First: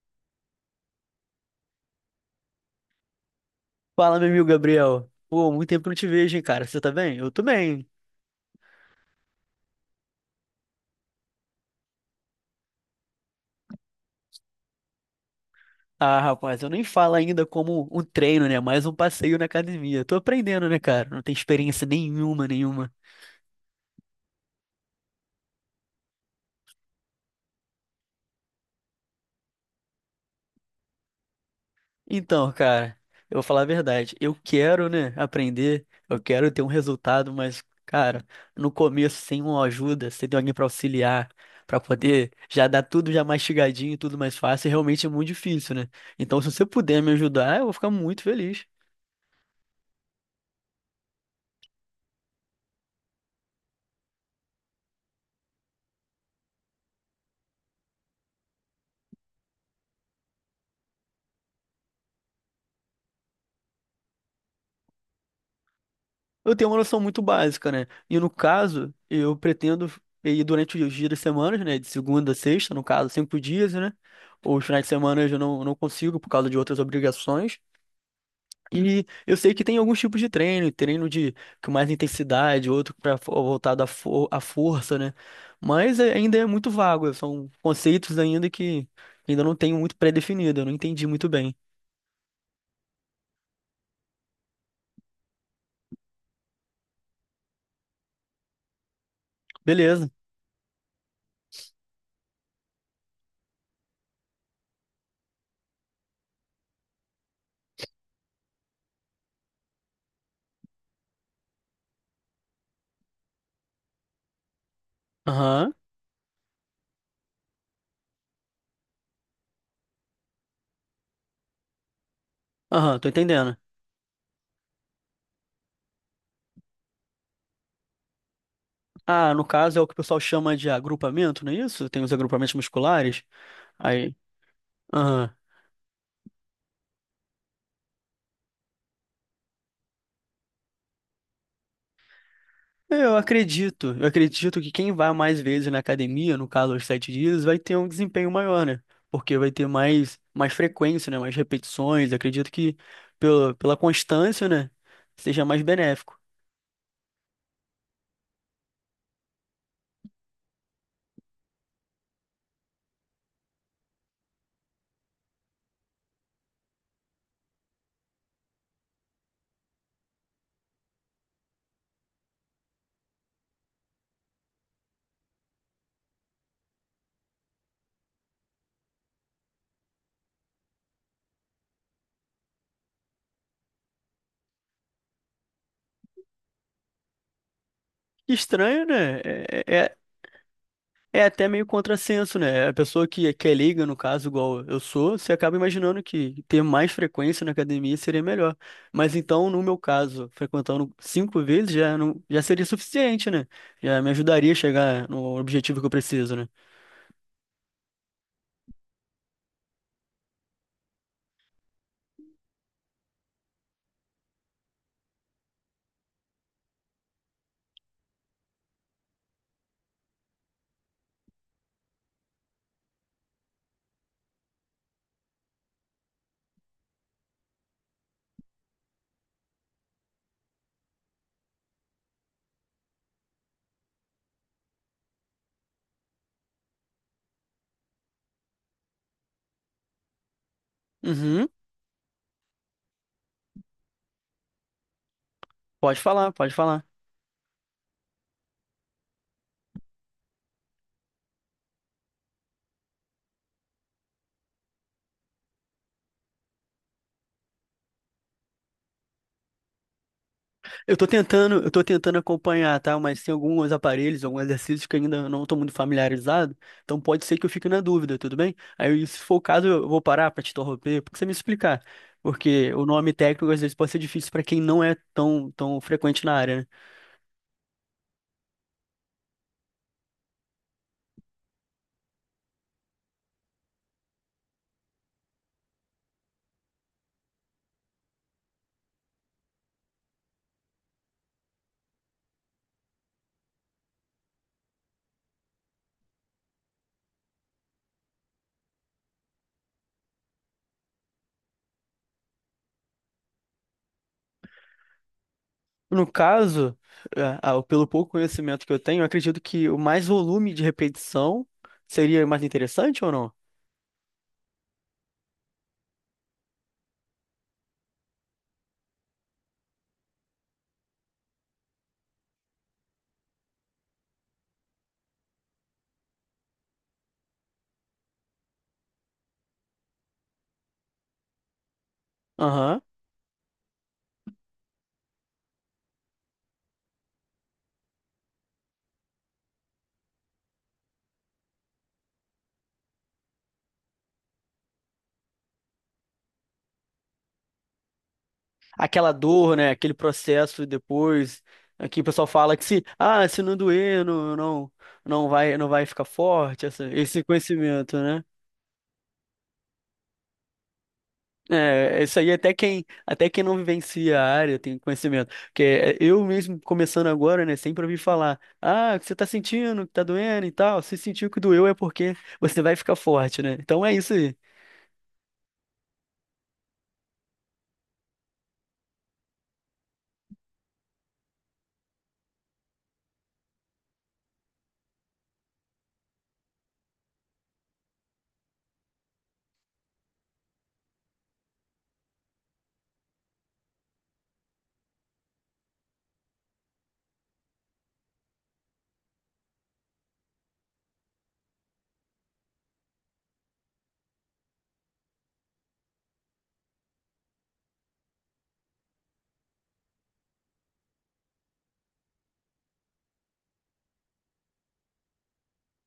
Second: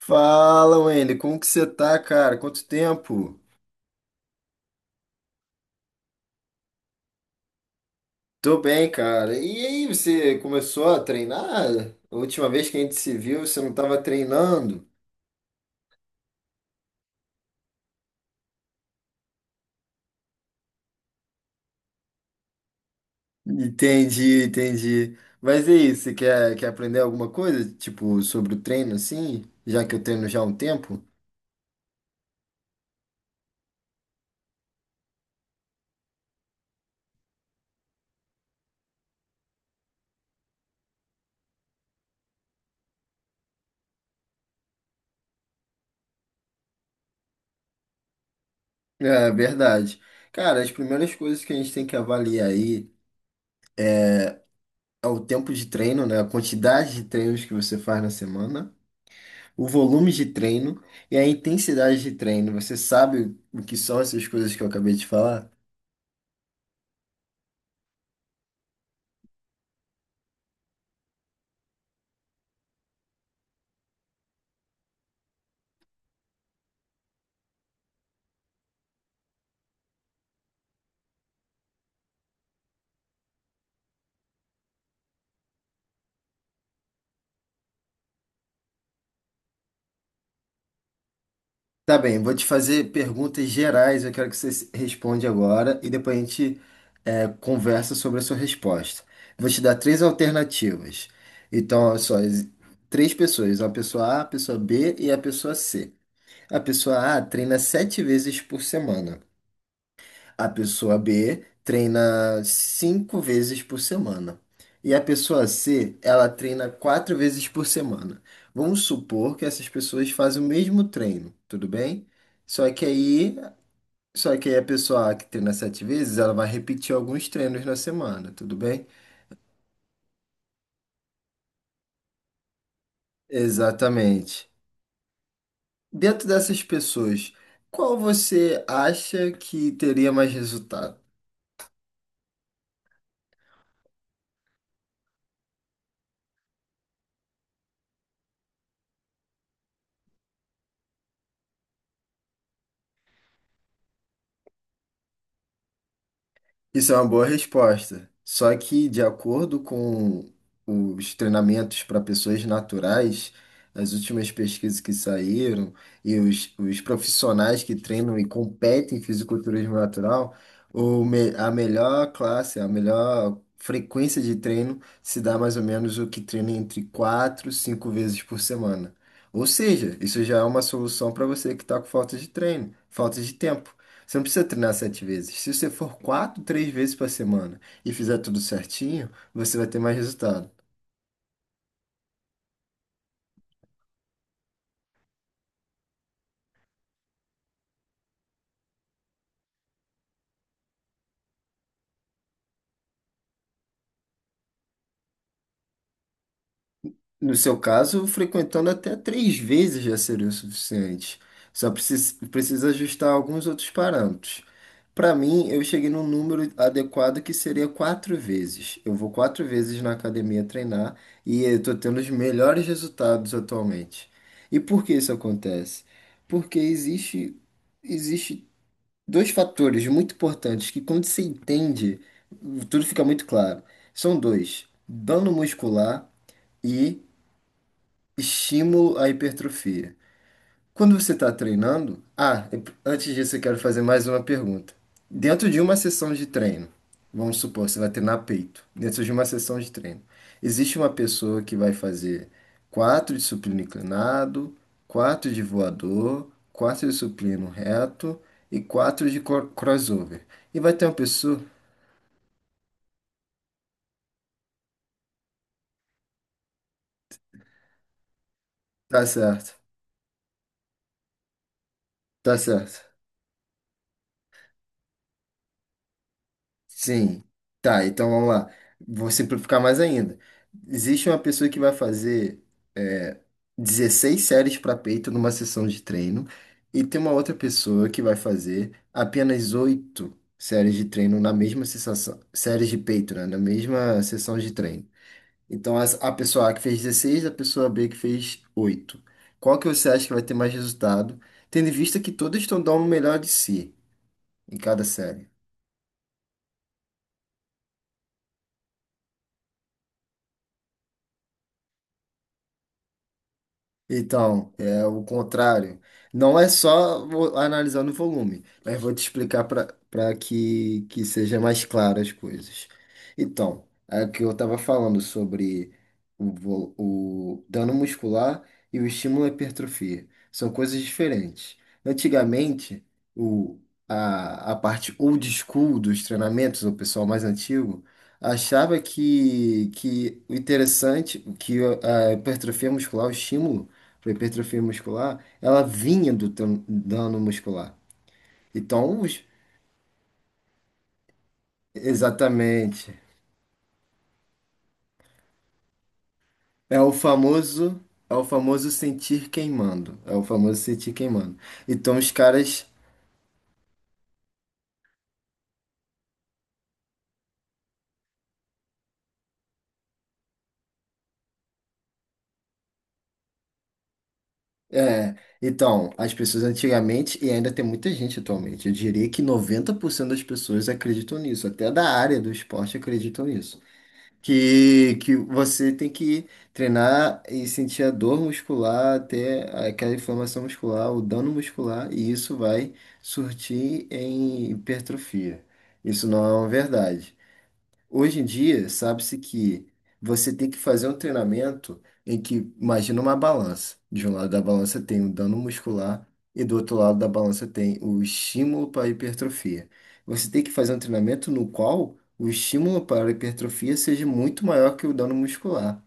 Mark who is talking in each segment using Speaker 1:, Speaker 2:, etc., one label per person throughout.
Speaker 1: Fala, Wendy, como que você tá, cara? Quanto tempo?
Speaker 2: Fala, meu amigo Gabriel. Pô, muito tempo que eu não te vejo, hein, cara. Você tá bem? Eu tô bem.
Speaker 1: Tô bem, cara. E aí, você começou a treinar? A última vez que a gente se viu, você não tava treinando?
Speaker 2: Ah, rapaz, eu nem falo ainda como um treino, né? Mais um passeio na academia. Tô aprendendo, né, cara? Não tenho experiência nenhuma, nenhuma.
Speaker 1: Entendi, entendi. Mas e aí, você quer, aprender alguma coisa, tipo, sobre o treino, assim? Já que eu treino já há um tempo?
Speaker 2: Então, cara, eu vou falar a verdade. Eu quero, né, aprender. Eu quero ter um resultado, mas, cara, no começo, sem uma ajuda, sem ter alguém pra auxiliar, pra poder já dar tudo já mastigadinho, tudo mais fácil, realmente é muito difícil, né? Então, se você puder me ajudar, eu vou ficar muito feliz.
Speaker 1: É, verdade. Cara, as primeiras coisas que a gente tem que avaliar aí é o tempo de treino, né? A quantidade de treinos que você faz na semana, o volume de treino e a intensidade de treino. Você sabe o que são essas coisas que eu acabei de falar?
Speaker 2: Eu tenho uma noção muito básica, né? E no caso, eu pretendo ir durante os dias das semanas, né? De segunda a sexta, no caso, 5 dias, né? Os finais de semana eu já não consigo por causa de outras obrigações. E eu sei que tem alguns tipos de treino, treino de com mais intensidade, outro para voltado à, for, à força, né? Mas é- ainda é muito vago, são conceitos ainda que ainda não tenho muito pré-definido, eu não entendi muito bem.
Speaker 1: Tá bem, vou te fazer perguntas gerais. Eu quero que você responda agora e depois a gente conversa sobre a sua resposta. Vou te dar três
Speaker 2: Beleza.
Speaker 1: alternativas. Então, olha só, três pessoas: a pessoa A, a pessoa B e a pessoa C. A pessoa A treina sete vezes por semana. A pessoa B treina cinco vezes por semana. E a pessoa
Speaker 2: Aham,
Speaker 1: C, ela treina quatro vezes por semana. Vamos supor que essas pessoas fazem o mesmo treino, tudo bem? Só que
Speaker 2: aham, tô
Speaker 1: aí,
Speaker 2: entendendo.
Speaker 1: só que aí a pessoa A que treina sete vezes, ela vai repetir alguns treinos na semana, tudo bem?
Speaker 2: Ah, no caso é o que o pessoal chama de agrupamento, não é isso? Tem os agrupamentos musculares. Aí,
Speaker 1: Exatamente.
Speaker 2: aham.
Speaker 1: Dentro dessas pessoas, qual você acha que teria mais resultado?
Speaker 2: Eu acredito que quem vai mais vezes na academia, no caso aos 7 dias, vai ter um desempenho maior, né? Porque vai ter mais, mais frequência, né? Mais repetições. Acredito que pela constância, né? Seja mais benéfico.
Speaker 1: Isso é uma boa resposta. Só que, de acordo com os treinamentos para pessoas naturais, as últimas pesquisas que saíram e os profissionais que treinam e competem em fisiculturismo natural, a melhor classe, a melhor frequência de treino se dá mais ou menos o que treina entre quatro e 5 vezes por semana. Ou seja, isso já é uma solução para você que está com falta de treino, falta de tempo. Você não precisa treinar sete vezes. Se você for quatro, três vezes por semana e fizer tudo
Speaker 2: Estranho,
Speaker 1: certinho,
Speaker 2: né?
Speaker 1: você vai ter mais resultado.
Speaker 2: É até meio contrassenso, né? A pessoa que é leiga, no caso, igual eu sou, você acaba imaginando que ter mais frequência na academia seria melhor. Mas então, no meu caso, frequentando 5 vezes já, não, já seria suficiente, né? Já me ajudaria a chegar no objetivo que eu preciso, né?
Speaker 1: No seu caso, frequentando até três vezes já seria o suficiente. Só precisa ajustar alguns outros parâmetros. Para mim, eu cheguei num número adequado que seria quatro vezes. Eu vou quatro vezes na academia treinar e eu estou tendo os melhores resultados atualmente. E por que isso acontece? Porque existe dois fatores muito importantes que, quando você entende, tudo fica muito claro. São dois: dano muscular e estímulo à hipertrofia. Quando você está
Speaker 2: Uhum,
Speaker 1: treinando, antes disso eu quero fazer mais uma pergunta. Dentro de uma
Speaker 2: pode
Speaker 1: sessão de
Speaker 2: falar, pode
Speaker 1: treino,
Speaker 2: falar.
Speaker 1: vamos supor, você vai treinar peito. Dentro de uma sessão de treino, existe uma pessoa que vai fazer quatro de supino inclinado, quatro de voador, quatro de supino reto e quatro de crossover. E vai ter uma
Speaker 2: Eu tô
Speaker 1: pessoa.
Speaker 2: tentando, eu tô tentando acompanhar, tá? Mas tem alguns aparelhos, alguns exercícios que ainda eu não tô muito familiarizado, então pode ser que eu fique na dúvida, tudo bem?
Speaker 1: Tá
Speaker 2: Aí, se for o
Speaker 1: certo,
Speaker 2: caso, eu vou parar pra te interromper, porque você me explicar.
Speaker 1: tá
Speaker 2: Porque o
Speaker 1: certo.
Speaker 2: nome técnico às vezes pode ser difícil pra quem não é tão, tão frequente na área, né?
Speaker 1: Sim. Tá, então vamos lá. Vou simplificar mais ainda. Existe uma pessoa que vai fazer é, 16 séries para peito numa sessão de treino, e tem uma outra pessoa que vai fazer apenas 8 séries de treino na mesma sessão, séries de peito, né, na mesma sessão de treino. Então a pessoa A que fez 16, a pessoa B que fez 8. Qual que você acha que vai ter mais resultado, tendo em vista que todas estão dando o melhor de si em cada série?
Speaker 2: No caso, pelo pouco conhecimento que eu tenho, eu acredito que o mais volume de repetição seria mais interessante ou não?
Speaker 1: Então, é o contrário. Não é só analisando o volume, mas vou te explicar para que seja mais claro as coisas. Então, é o que eu estava falando sobre o dano muscular e o estímulo à hipertrofia. São coisas diferentes.
Speaker 2: Aham.
Speaker 1: Antigamente, o, a parte old school dos treinamentos, o pessoal mais antigo, achava que o interessante, que a hipertrofia muscular, o estímulo, para hipertrofia muscular, ela vinha do dano muscular. Então,
Speaker 2: Aquela dor, né? Aquele processo depois. Aqui o pessoal fala que se,
Speaker 1: exatamente.
Speaker 2: ah, se não doer, não vai, não vai ficar forte,
Speaker 1: É
Speaker 2: essa-
Speaker 1: o
Speaker 2: esse
Speaker 1: famoso,
Speaker 2: conhecimento,
Speaker 1: é o
Speaker 2: né?
Speaker 1: famoso sentir queimando. É o famoso sentir queimando. Então,
Speaker 2: É, isso aí até quem não vivencia a área tem conhecimento. Porque é, eu mesmo começando agora, né, sempre ouvi falar, ah, o que você tá sentindo, que tá doendo e tal. Se sentiu que doeu é porque você vai ficar forte, né? Então é isso aí.
Speaker 1: é, as pessoas antigamente, e ainda tem muita gente atualmente, eu diria que 90% das pessoas acreditam nisso, até da área do esporte acreditam nisso. Que você tem que treinar e sentir a dor muscular, até aquela inflamação muscular, o dano muscular, e isso vai surtir em hipertrofia. Isso não é uma verdade. Hoje em dia, sabe-se que você tem que fazer um treinamento em que, imagina uma balança. De um lado da balança tem o dano muscular e do outro lado da balança tem o estímulo para a hipertrofia. Você tem que fazer um treinamento no qual o estímulo para a hipertrofia seja muito maior que o dano muscular.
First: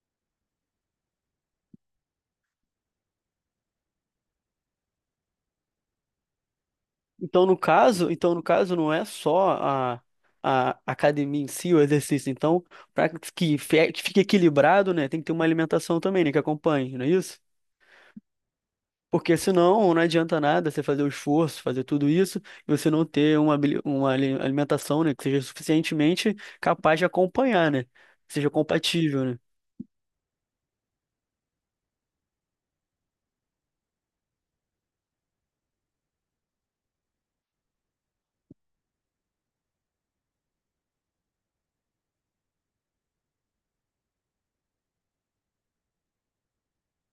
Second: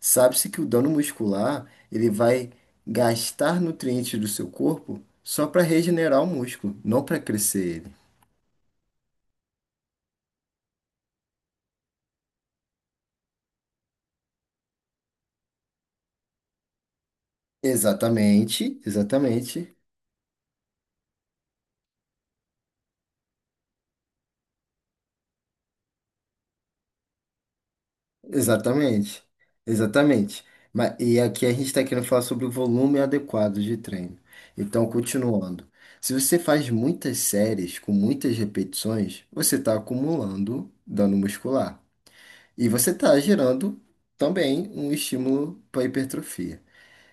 Speaker 1: Sabe-se que o dano muscular, ele vai gastar nutrientes do seu corpo só para regenerar o músculo, não para
Speaker 2: Então, no
Speaker 1: crescer ele.
Speaker 2: caso, então, no caso, não é só a academia em si, o exercício. Então, para que fe- que fique equilibrado, né, tem que ter uma alimentação também, né, que acompanhe, não é isso?
Speaker 1: Exatamente,
Speaker 2: Porque
Speaker 1: exatamente.
Speaker 2: senão não adianta nada você fazer o esforço, fazer tudo isso, e você não ter uma, habili- uma ali- alimentação, né, que seja suficientemente capaz de acompanhar, né? Que seja
Speaker 1: Exatamente,
Speaker 2: compatível, né?
Speaker 1: exatamente. Mas, e aqui a gente está querendo falar sobre o volume adequado de treino. Então, continuando. Se você faz muitas séries com muitas repetições, você está acumulando dano muscular. E você está gerando também um estímulo para hipertrofia.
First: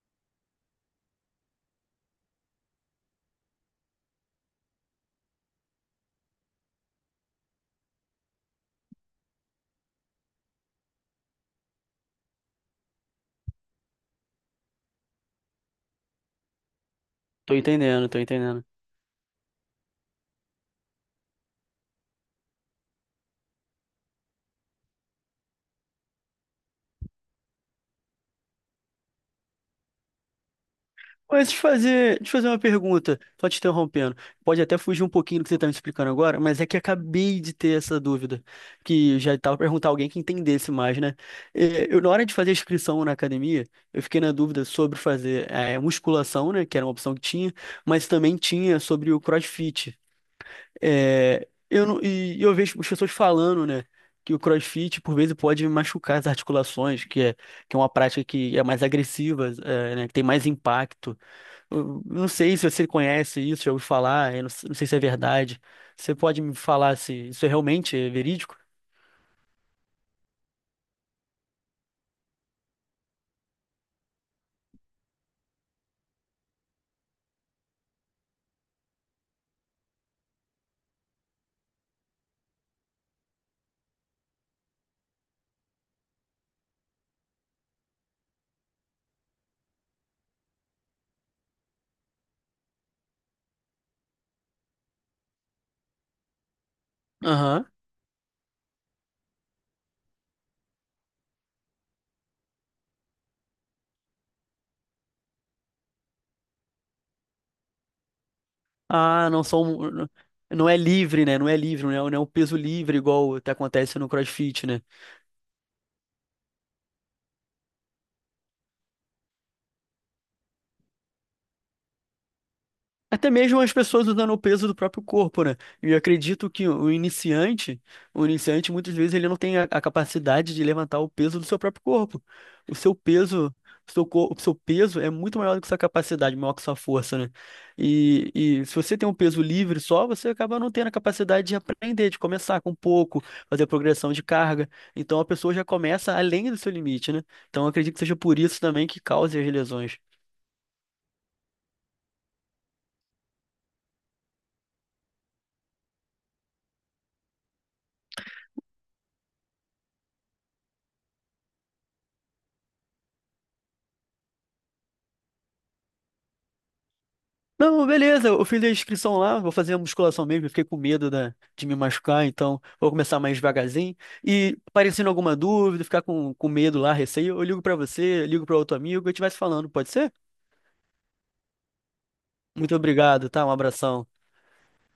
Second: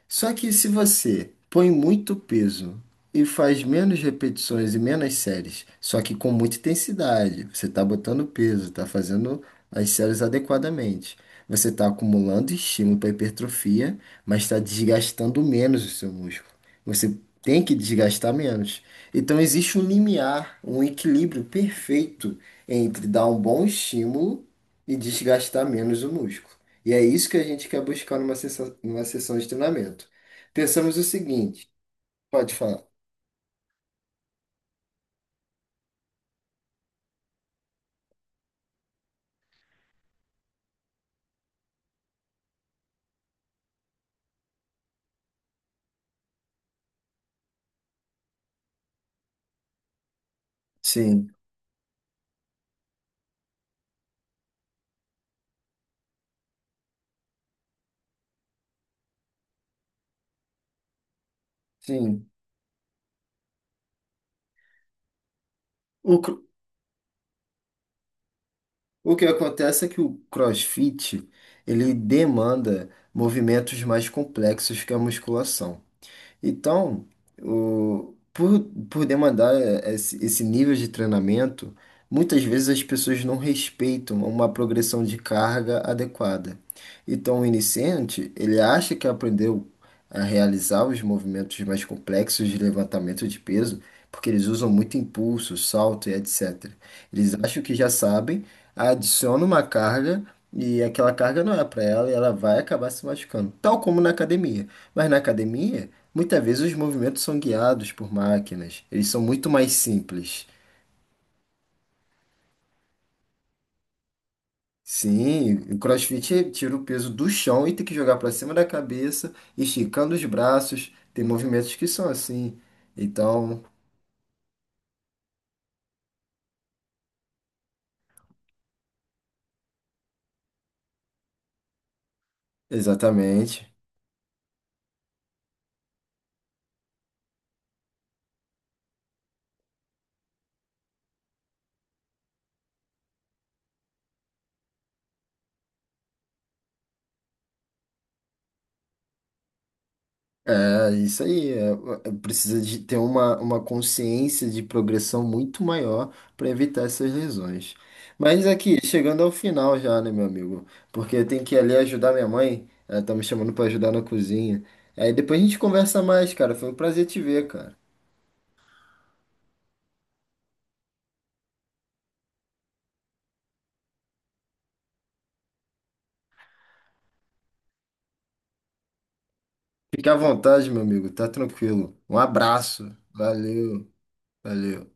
Speaker 1: Só que se você põe muito peso e faz menos repetições e menos séries, só que com muita intensidade, você está botando peso, está fazendo as séries adequadamente. Você está acumulando estímulo para hipertrofia, mas está desgastando menos o seu músculo. Você
Speaker 2: Tô
Speaker 1: tem que
Speaker 2: entendendo, tô
Speaker 1: desgastar
Speaker 2: entendendo.
Speaker 1: menos. Então existe um limiar, um equilíbrio perfeito entre dar um bom estímulo e desgastar menos o músculo. E é isso que a gente quer buscar numa sessão de treinamento. Pensamos o
Speaker 2: Mas te
Speaker 1: seguinte,
Speaker 2: fazer, te fazer
Speaker 1: pode
Speaker 2: uma
Speaker 1: falar.
Speaker 2: pergunta, só te interrompendo. Pode até fugir um pouquinho do que você está me explicando agora, mas é que acabei de ter essa dúvida, que já estava perguntar a alguém que entendesse mais, né? É, eu, na hora de fazer a inscrição na academia, eu fiquei na dúvida sobre fazer é, musculação, né, que era uma opção que tinha, mas também tinha sobre o CrossFit.
Speaker 1: Sim,
Speaker 2: É, eu não- e eu vejo as pessoas falando, né, que o CrossFit por vezes pode machucar as articulações, que é uma prática que é mais agressiva, é, né, que tem mais impacto. Eu não
Speaker 1: sim.
Speaker 2: sei se você conhece isso, já ouviu falar, eu não sei se é verdade. Você
Speaker 1: O,
Speaker 2: pode
Speaker 1: cro-
Speaker 2: me falar se isso é realmente é verídico?
Speaker 1: o que acontece é que o CrossFit, ele demanda movimentos mais complexos que a musculação. Então, o, por, por demandar esse nível de treinamento, muitas vezes as pessoas não respeitam uma progressão de carga adequada. Então, o iniciante, ele acha que aprendeu a realizar os movimentos mais complexos de levantamento de peso, porque eles usam muito impulso, salto e etc. Eles acham
Speaker 2: Aham.
Speaker 1: que já sabem, adicionam uma carga e aquela carga não é para ela e ela vai acabar se machucando, tal como na academia. Mas na academia, muitas vezes os movimentos são guiados por máquinas, eles são
Speaker 2: Ah, não
Speaker 1: muito mais
Speaker 2: são.
Speaker 1: simples.
Speaker 2: Não é livre, né? Não é livre, não é um peso livre igual até acontece no CrossFit, né?
Speaker 1: Sim, o CrossFit tira o peso do chão e tem que jogar para cima da cabeça, esticando os braços. Tem movimentos que são assim.
Speaker 2: Até mesmo
Speaker 1: Então,
Speaker 2: as pessoas usando o peso do próprio corpo, né? E eu acredito que o iniciante muitas vezes ele não tem a capacidade de levantar o peso do seu próprio corpo. O seu peso,
Speaker 1: exatamente.
Speaker 2: o seu, cor- o seu peso é muito maior do que sua capacidade, maior que sua força, né? E se você tem um peso livre só, você acaba não tendo a capacidade de aprender, de começar com pouco, fazer progressão de carga. Então a pessoa já começa além do seu limite, né? Então eu acredito que seja por isso também que cause as lesões.
Speaker 1: É isso aí, precisa de ter uma consciência de progressão muito maior para evitar essas lesões. Mas aqui, chegando ao final já, né, meu amigo? Porque eu tenho que ir ali ajudar minha mãe, ela tá me chamando para ajudar na cozinha. Aí depois a gente conversa mais, cara. Foi um prazer te ver, cara.
Speaker 2: Não, beleza, eu fiz a inscrição lá, vou fazer a musculação mesmo, eu fiquei com medo da- de me machucar, então vou começar mais devagarzinho. E aparecendo alguma dúvida, ficar com medo lá, receio, eu ligo pra você, ligo para outro amigo, e a gente vai se falando, pode
Speaker 1: Fique
Speaker 2: ser?
Speaker 1: à vontade, meu amigo, tá tranquilo. Um
Speaker 2: Muito
Speaker 1: abraço,
Speaker 2: obrigado, tá? Um
Speaker 1: valeu,
Speaker 2: abração.
Speaker 1: valeu.